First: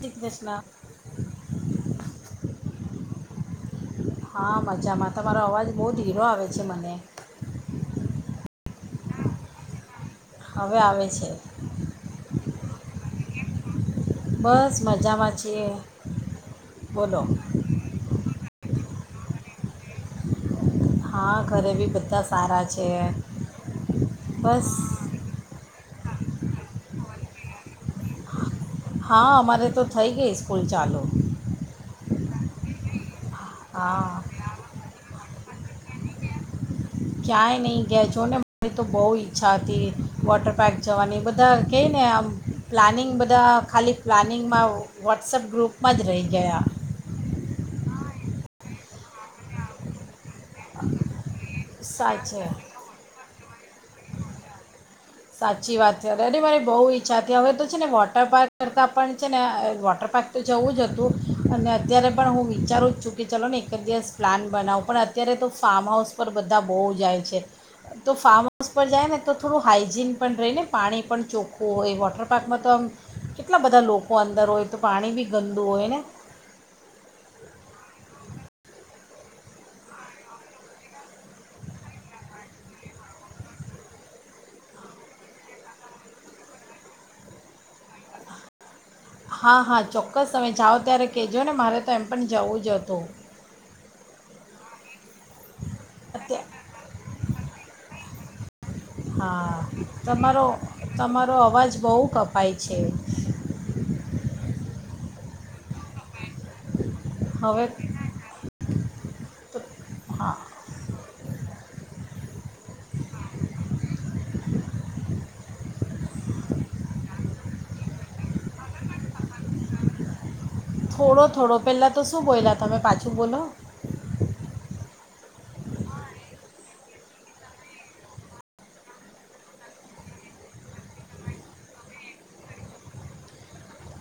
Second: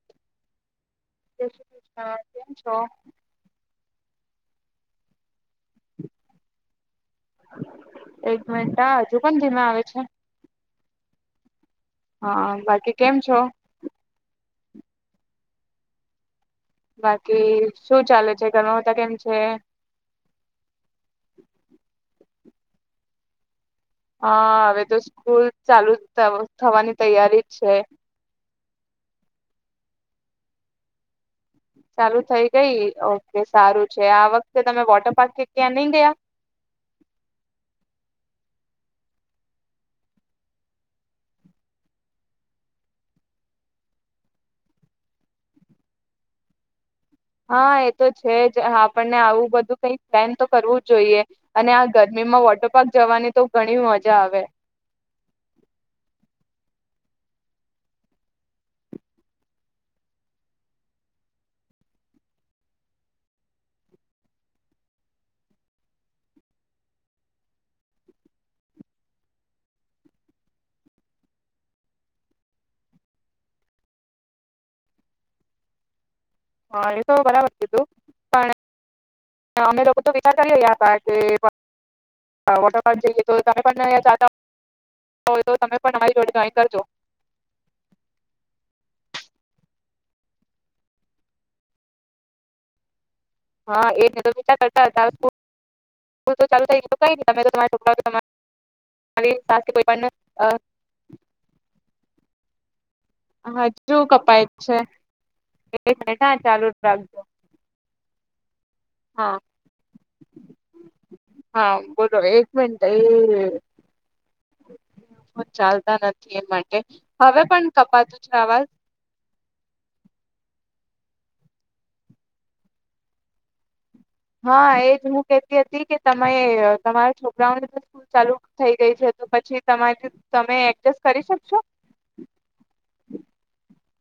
દીખ દસલા જ શ કૃષ્ણ કેમ છો. હા મજામાં તો મારો અવાજ બહુ જ હીરો આવે છે મને એક મિનિટ હા, પણ ધીમે આવે છે. હવે આવે છે. હા બાકી કેમ છો. બસ મજામાંચીએ. બાકી શું ચાલે છે ઘણ કેમ છે. હા ઘરે બી બધ પારા છે. હા બસ હવે તો સ્કૂલ ચાલુ થવાની તૈયારી છે. હા અમારે તો થઈ ગઈ સ્કૂલ ચાલુ. ચાલુ થઈ ગઈ. એ સારું છે હા આ વખતે તમે વોટર પાર્ક કે કે ન દયા ક્યાંય નહીં ગયા છો ને મારી તો બહુ ઈચ્છા હતી વોટર પાર્ક જવાની બધા ક ને આમ પ્લાનિંગ બધા ખાલી પ્લાનિંગમાં વોટ્સએપ ગ્રુપમાં જ રહી ગયા. હા, એ તો છે જ આપણને આવું બધું કઈ પ્લેન તો કરવું જ જોઈએ. અને આ સાચે ગરમીમાં વોટર પાર્ક જવાની તો ઘણી મોજ જા આવેે. સાચી વાત છે રેડી મારે બહુ ઈચ્છા હતી હવે તો છે ને વોટર પાર્ક કરતાં પણ છે ને વોટર પાર્ક તો જવું જ હતું અને અત્યારે પણ હું વિચારું જ છું કે ચાલો ને એક જ દિવસ પ્લાન બનાવું પણ અત્યારે તો ફાર્મ હાઉસ પર બધા બહુ જાય છે. તો ફાર્મ હાઉસ પર જાય ને તો થોડું હાઈ જીન પણ રહીને પાણી પણ ચોખ્ખું હોય વોટર પાર્કમાં તો આમ કેટલા બધા લોકો અંદર હોય તો પાણી બી ગંદુ હોય ને. હા એ તો બરાબર કીધું પણ અમે લોકો તો વિચાર કરી રહ્યા હતા કે વોટર જઈએ તો તમે પણ તમે પણ અમારી જોડે જોઈન કરજો. હા, હા, ચોક્કસ તમે જાઓ ત્યારે કહેજો ને મારે તો એમ પણ જવું જ હતું. હા એ તો કરતા હતા તો ચાલુ અત્યારે થઈ ગયું તમે છોકરા તમા હા તમારો તમારો અવાજ બહુ કપ પાય છે. હજુ કપાય જ છે. બે મિનીટ. ના ચાલુ જ રાખજો. હવે હા હા હા બોલો એક મનટ એ ચાલ તા નથી એ માટે હવે પણ કપાતું છે આવાજ? થોડો થોડો પહેલાં તો શું બોએલા તમે પાછું બોલો? હા એ. હું કેતી હતી કે તમે તમારા છોકરાઓની સ્કૂલ ચાલુ થઈ ગઈ છે તો પછી તમારી તમે એડજસ્ટ કરી શકશો?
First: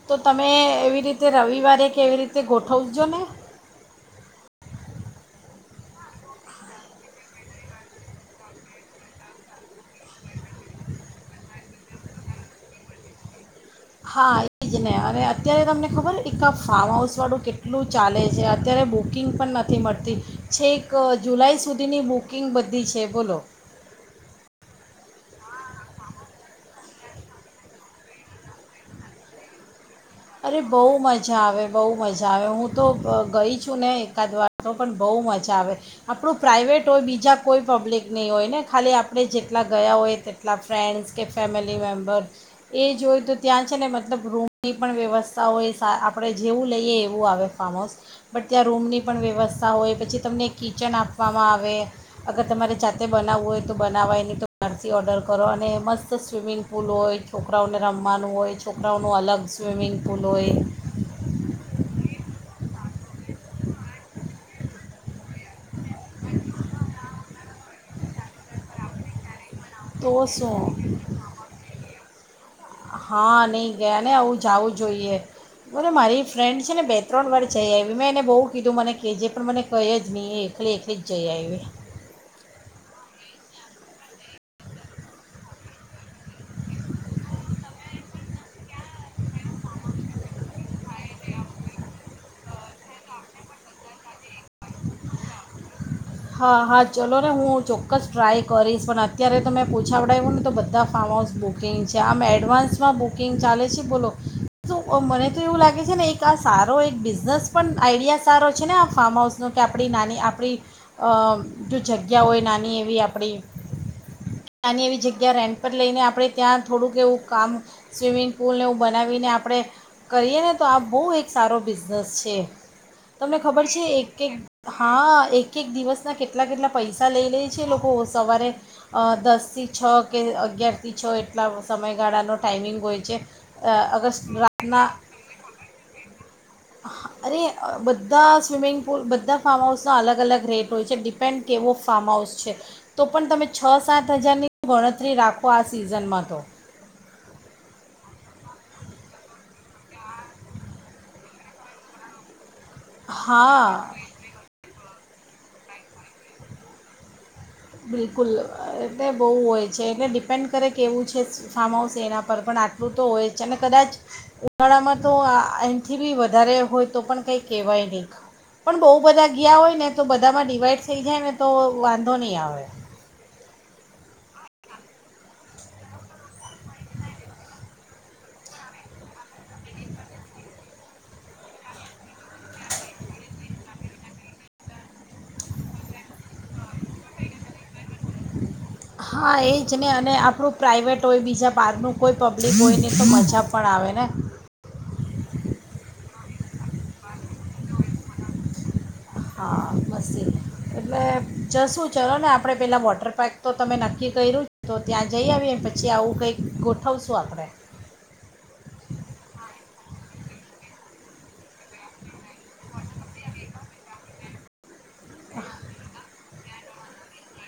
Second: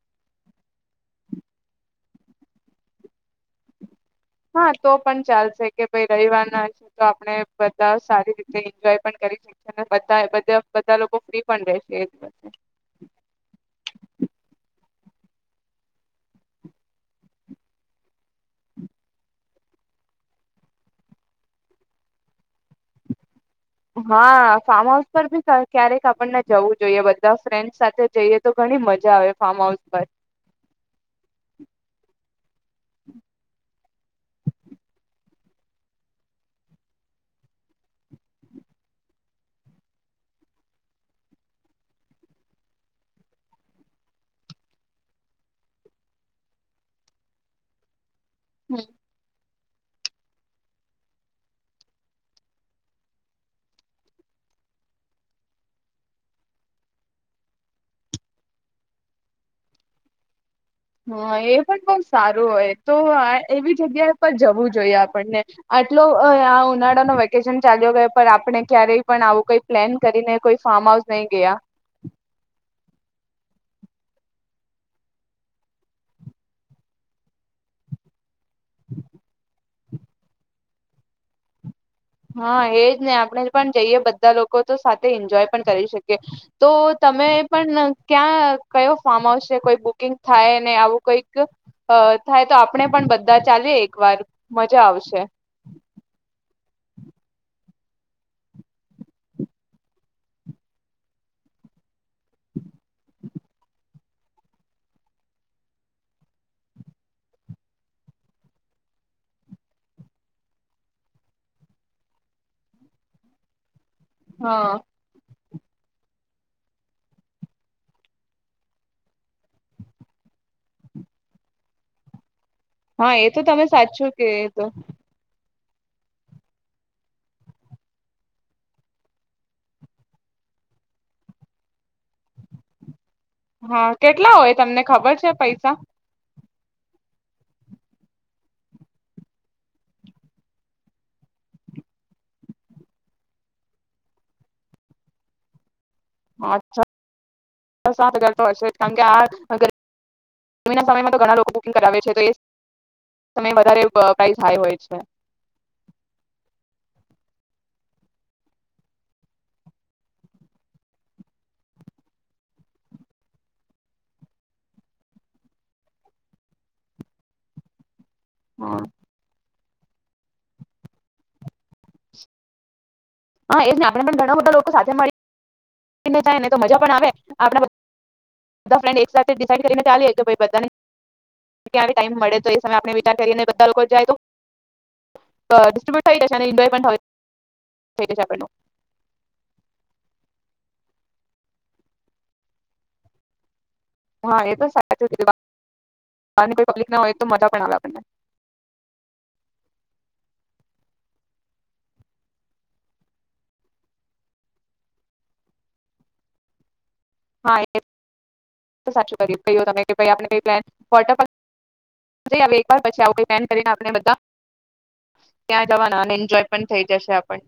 તો તમે એવી રીતે રવિવારે કેવી રીતે ગોઠવજોને. હા તો પણ ચાલશે કે ભ રવિવાર ના હશે તો આપણે બધા સારી રીતે એન્જોય પણ કરી શકશે ને બધા બધે બધા લોકો ફ્રી પણ રહેશે એ દિવસે. હા એ જ ને અને અત્યારે તમને ખબર એક આ ફાર્મ હાઉસ વાળું કેટલું ચાલે છે અત્યારે બુકિંગ પણ નથી મળતી છે એક જુલાઈ સુધીની બુકિંગ બધી છે બોલો. હા ફાર્મ હાઉસ પર ભી ક્યારેક આપણને જવું જોઈએ બધા ફ્રેન્ડસ સાથે જઈએ તો ઘણી મજા આવે ફાર્મ હાઉસ. પર. અરે બહુ મજા આવે બહુ મજા આવે હું તો ગઈ જ. શું ને એકાદ વાર તો પણ બહુ મજા આવે આપણું પ્રાઇવેટ હોય બીજા કોઈ પબ્લિક નહીં હોય ને ખાલી આપણે જેટલા ગયા હોય તેટલા ફ્રેન્ડ્સ કે ફેમિલી મેમ્બર્સ એ જો હોય તો ત્યાં છે ને મતલબ રૂમની. પણ વ્યવસ્થા હોય આપણે જેવું લઈએ એવું આવે ફાર્મ હાઉસ. બટ ત્યાં હમ રૂમની પણ વ્યવસ્થા. હોય પછી તમને કિચન આપવામાં આવે અગર તમારે જાતે બનાવવું હોય તો બનાવાય નહીં તો બહારથી ઓર્ડર કરો અને મસ્ત સ્વિમિંગ પુલ હોય છોકરાઓને રમવાનું હોય છોકરાઓનું અલગ [inaudible] સ્િમિંગ પુલ હોય. હા એ પણ બહુ સારું હોય તો એવી જગ્યા પર જવું જોઈએ આપણને. આટલો આ ઉનાળાનો વેકેશન. ચાલ્યો ગયો પણ આપણે ક્યારેય પણ આવું કઈ. પ્લેન તો કરીને કોઈ શું ફાર્મ હાઉસ નઈ ગયા. હા નહી ગયા ને આવું જવું જોઈએ બોલે મારી ફ્રેન્ડ છે ને બે ત્રણ વાર જઈ આવી મેં એને બહુ. કીધું મને ને કે જે પણ મને કય જનીી એખલી એખલી જ જઈ આવી. હા એજ નહી આપણે પણ જઈએ બધા લોકો તો સાથે એન્જોય પણ કરી શકીએ તો તમે પણ ક્યાં કયો ફારમ હાઉસ છે કોઈ બુકિંગ થાય ને આવું કોઈક થાય તો આપણે પણ બધા ચાલીએ એક વાર. મજા આવશે. હા હા ચલો ને હું ચોક્કસ ટ્રાય કરીશ પણ અત્યારે તો મેં પૂછા વડાવ્યું ને તો બધા ફાર્મ હાઉસ બુકિંગ છે આમ એડવાન્સ. માં બુકિંગ ચાલે છે બોલો. શુ મને તો એવું લાગે છે ને એક આ સારો એક બિઝનેસ પણ આઈડિયા સારો છે ને આ ફાર્મ હાઉસ. કે આપણી નાની આપણી જો જગ્યા હોય નાની એવી આપણી. હા. આની એવી જગ્યા રેન્ટ. પર લઈને આપણે ત્યાં થોડુંક એવું કામ સ્વિમિંગ પુલને એવું બનાવીને આપણે કરીએ ને તો આ બહુ એક સારો બિઝનેસ છે. હા એ તો તમે સાચુ કે હા. એક એક દિવસના કેટલા કેટલા પૈસા લઈ લે છે એલોકો સવારે દસથી છ કે અગિયારથી છ એટલા સમયગાળાનો ટાાઈમિંગ હોય છે. હા અગર કેટલા હોય તમને રાતના ખબર છે પૈસા. હ અરે બધા સ્વિમિંગ. પૂલ બધા ફાર્મ હાઉસના અલગ અલગ રેટ હોય છે ડિપેન્ડ કેવો ફાર્મ હાઉસ છે તો પણ તમે છ સાત હજારની ગણતરી રાખો આ. સીઝનમાં તો. હા સાત હજાર તો હશે કારણ કે આના સમયમાં તો ઘણા લોકો બુકિંગ કરાવે છે તો. તમે વધારે હા પ્રઇસ હાઈ હોય છે. હા બિલકુલ એટલે બહુ હોય છે એટલે ડિપેન્ડ કરે કે એવું છે ફાર્મ હાઉસ એના પર પણ આટલું તો હોય છે અને કદાચ ઉનાળામાં તો એન્થી વધારે હોય તો પણ કંઈ કહેવાય નહીં. પણ હા બઉુ બધા ગયા હોય. ને તો બધામાં ડિવાઈડ થઈ જાય ને તો વાંધો નહીિ આવે. [inaudible] હા, એજને આપને પણ ઘણા બધા લોકો સાથે મળી. જાય, ને તો મજા પણ આવે આપ ફન્, એક સાથે કરીને ચાલી બા ટ મળે વિચાર કરીા તો થ જ. હા, એજ ને અને આપણું પ્રાઇવેટ હોય, બીજા બહાર નું કોઈ પબ્લિક હોય ને તો મજા પ. હા, એ તો સાચું ર વાત. પાની પબ્લિક ના હોય, તો મજા પણ આવે આપણને. હા, મસ્ એટલે જ શું ચલો ને આપણે પેલા વોટર પાર્ક તો તમે નક્કી કર્યું, તો ત્યાં જઈ, આવીએ પછી આવું કંઈક. ગોઠવશું આપણે હા, એ સાચું કરી ક, તમે કે ભ આપણે. વટ પછી, આવ કોઈ, પ્લાન કરીને આપને બધા. ત્યાં જવાના, અને એન્જોય. પણ થઈ, જશે આપણ.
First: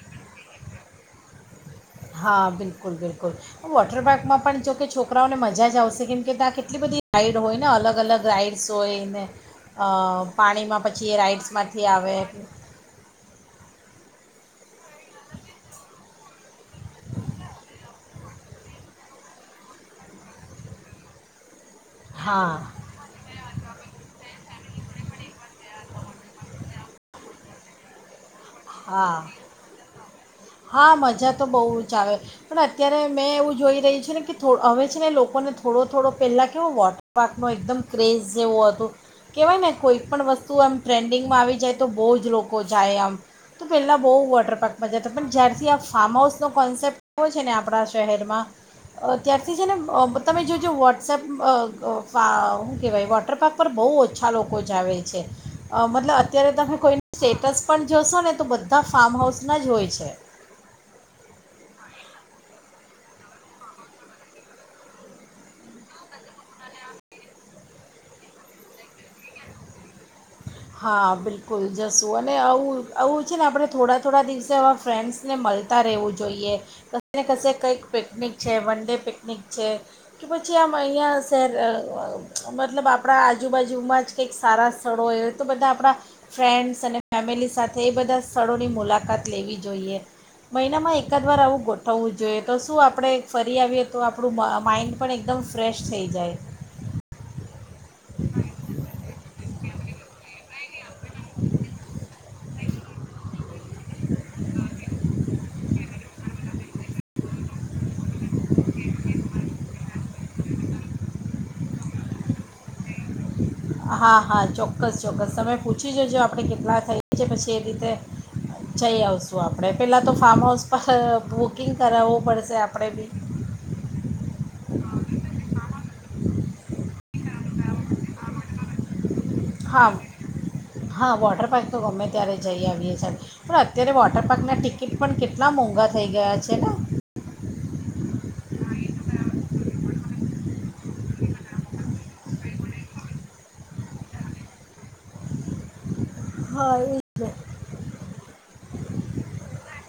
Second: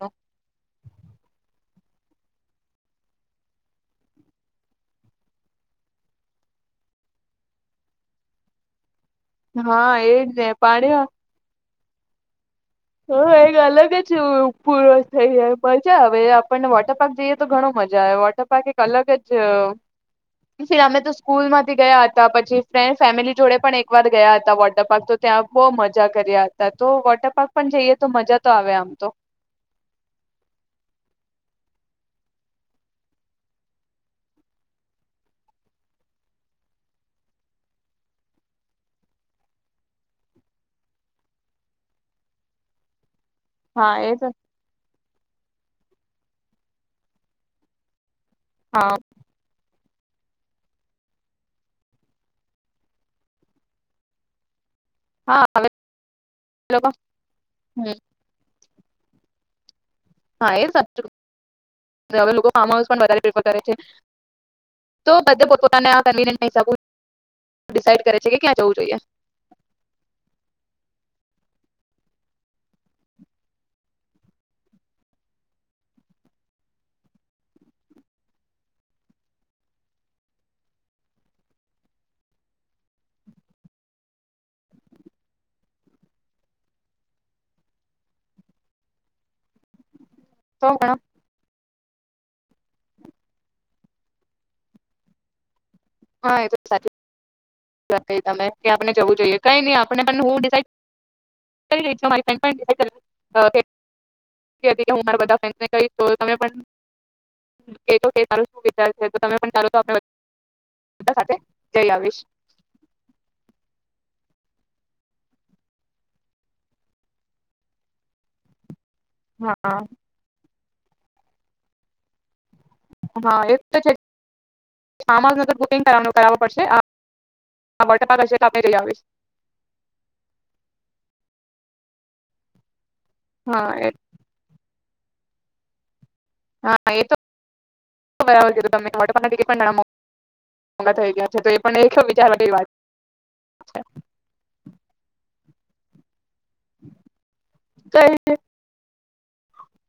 હા, બિલકુલ બિલકુલ વોટર પાર્કમાં પણ જોકે છોકરાઓને, મજા જ આવશે કેમ કે, ત્યાં કેટલી બધી ગાઈડ હોય, ને અલગ અલગ રાઈડ્સ હોય ને. અ હા એજ ને પાણીમાં પછી, એ રાઈડ્સ માટે. અથી, આ આવેે. હા, એક અલગ જ પૂર્વ થઈાય પછા હવે, આપણને વોટર પાર્ક જઈએ, તો ઘણ મજા આવે વોટર પાર્ક, એક અલગ જ ફર અમે તો સ્કૂલમાં. ગયા હતા, પછી હા ફ્રેન્ડ ફેમિલી જોડે પણ એકવાર ગયા, હતા વોટર પાર્ક તો ત્યાં બહુ મજા. જા કર્યા, હતા તો વોટર પાર્ક. પણ, જઈએ તો મજા. તો આવે આમ તો હા, હા મજા તો બહ. જાવ પણ અત્યારે મેં એવું જોઈ ર્યું છે, ને કે થો હવે છે, ને લોકોને થોડો થોડો પહેલાં કેવો વોટર પાર્કનો એકદમ ક્રેઝ જેવું હતું કહેવાય ને કોઈ પણણ વસ્તુ આમ ટ્રેન્ડિંગમાં આવી જાય, તો બહુ જ લોકો જાય આમ. તો હા પેલા બઉુ એ તો વોટર પાર્કમાં, જતા પણ જ્યારથી આ. ફાર્મ હાઉસ નો કોન્સેપ્ટ એવો છે ને આપણા શહેરમાં. હા ત્યાારથી, જેને. તમે જોજો વોટ્સએપ શું કહેવાય, વોટર પાર્ક પર બહુ ઓછા લોકો છે. જ છે, હા હવે મતલબ અત્યારે તમે લોકો કોઈ સ્ટેટસ હમ પણ. ને તો બધા ફાર્મ હાઉસ ના જ હોય, છે. હા, એ ફમ હેે કે્યાં જવું જોઈએ. હા બિલકુલ જશું અને આવું આવું છે, ને આપણે થોડા થોડા દિવસે આવા ફ્રેન્ડ્સને મળતા રહેવું જોઈએ કશે ને કશે કંઈક પિકનિક છે, વન ડે પિકનિક છે, કે પછી આમ અહીં યા શહેર મતલબ આપણા આજુબાજુમાં જ કંઈક સારા સ્થળો એ. તો બધા આપણા ફ્રેન્ડસ અને ફેમિલી, સાથે એ બધા સ્થળોની, મુલાકાત લેવી જોઈએ. તો મહિનામાં, ઘણા એકાદ વાર આવું ગોટ. થવું જોઈએ, તો શું આપણે ફરી આવીએ, તો આપણું માઇન્ડ પણ એકદમ. ફ્રેશ, થઈ જાય. હા એ તો સાચી તમે ક્યાં આપને જવું, જોઈએ. કઈ નહી, આપણે પણ હુંડ કરી. [unintelligible] હું, કહીશ ત પણ કેાર ત પણ ચાલો સાથે જ આવીશ. હા, હા ચોક્કસ ચોક્કસ તમે પૂછી, જજો આપણે કેટલા થઈએ છે, પછી એ રીતે [unintelligible] જઈ, આવશું આપણે હા પહેલાં તો ફાર્મ હાઉસ. [unintelligible] બુકિંગ કરાવવું પડશે. આપણે બી હા એક તો છેમાનગર [unintelligible] [unintelligible] હા હા વોટર પાર્ક તો ગમે ત્યારે જઈ આવીએ છીએ. પણ હા અત્યારે વોટર પાર્કના ટી. પણ કેટલા મોંઘા. થઈ ગયા છે ને. હા [inaudible] વાત. છે. હ એ.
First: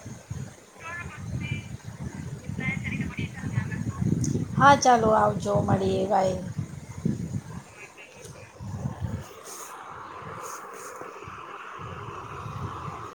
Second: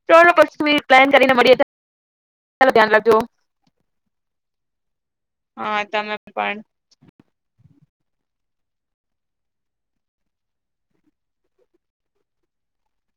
પ્લાન કરીને મળી ધ્યાન રાખજો. હા ચાલો આવજો હા મળીએ તમે ભાઈ. પણ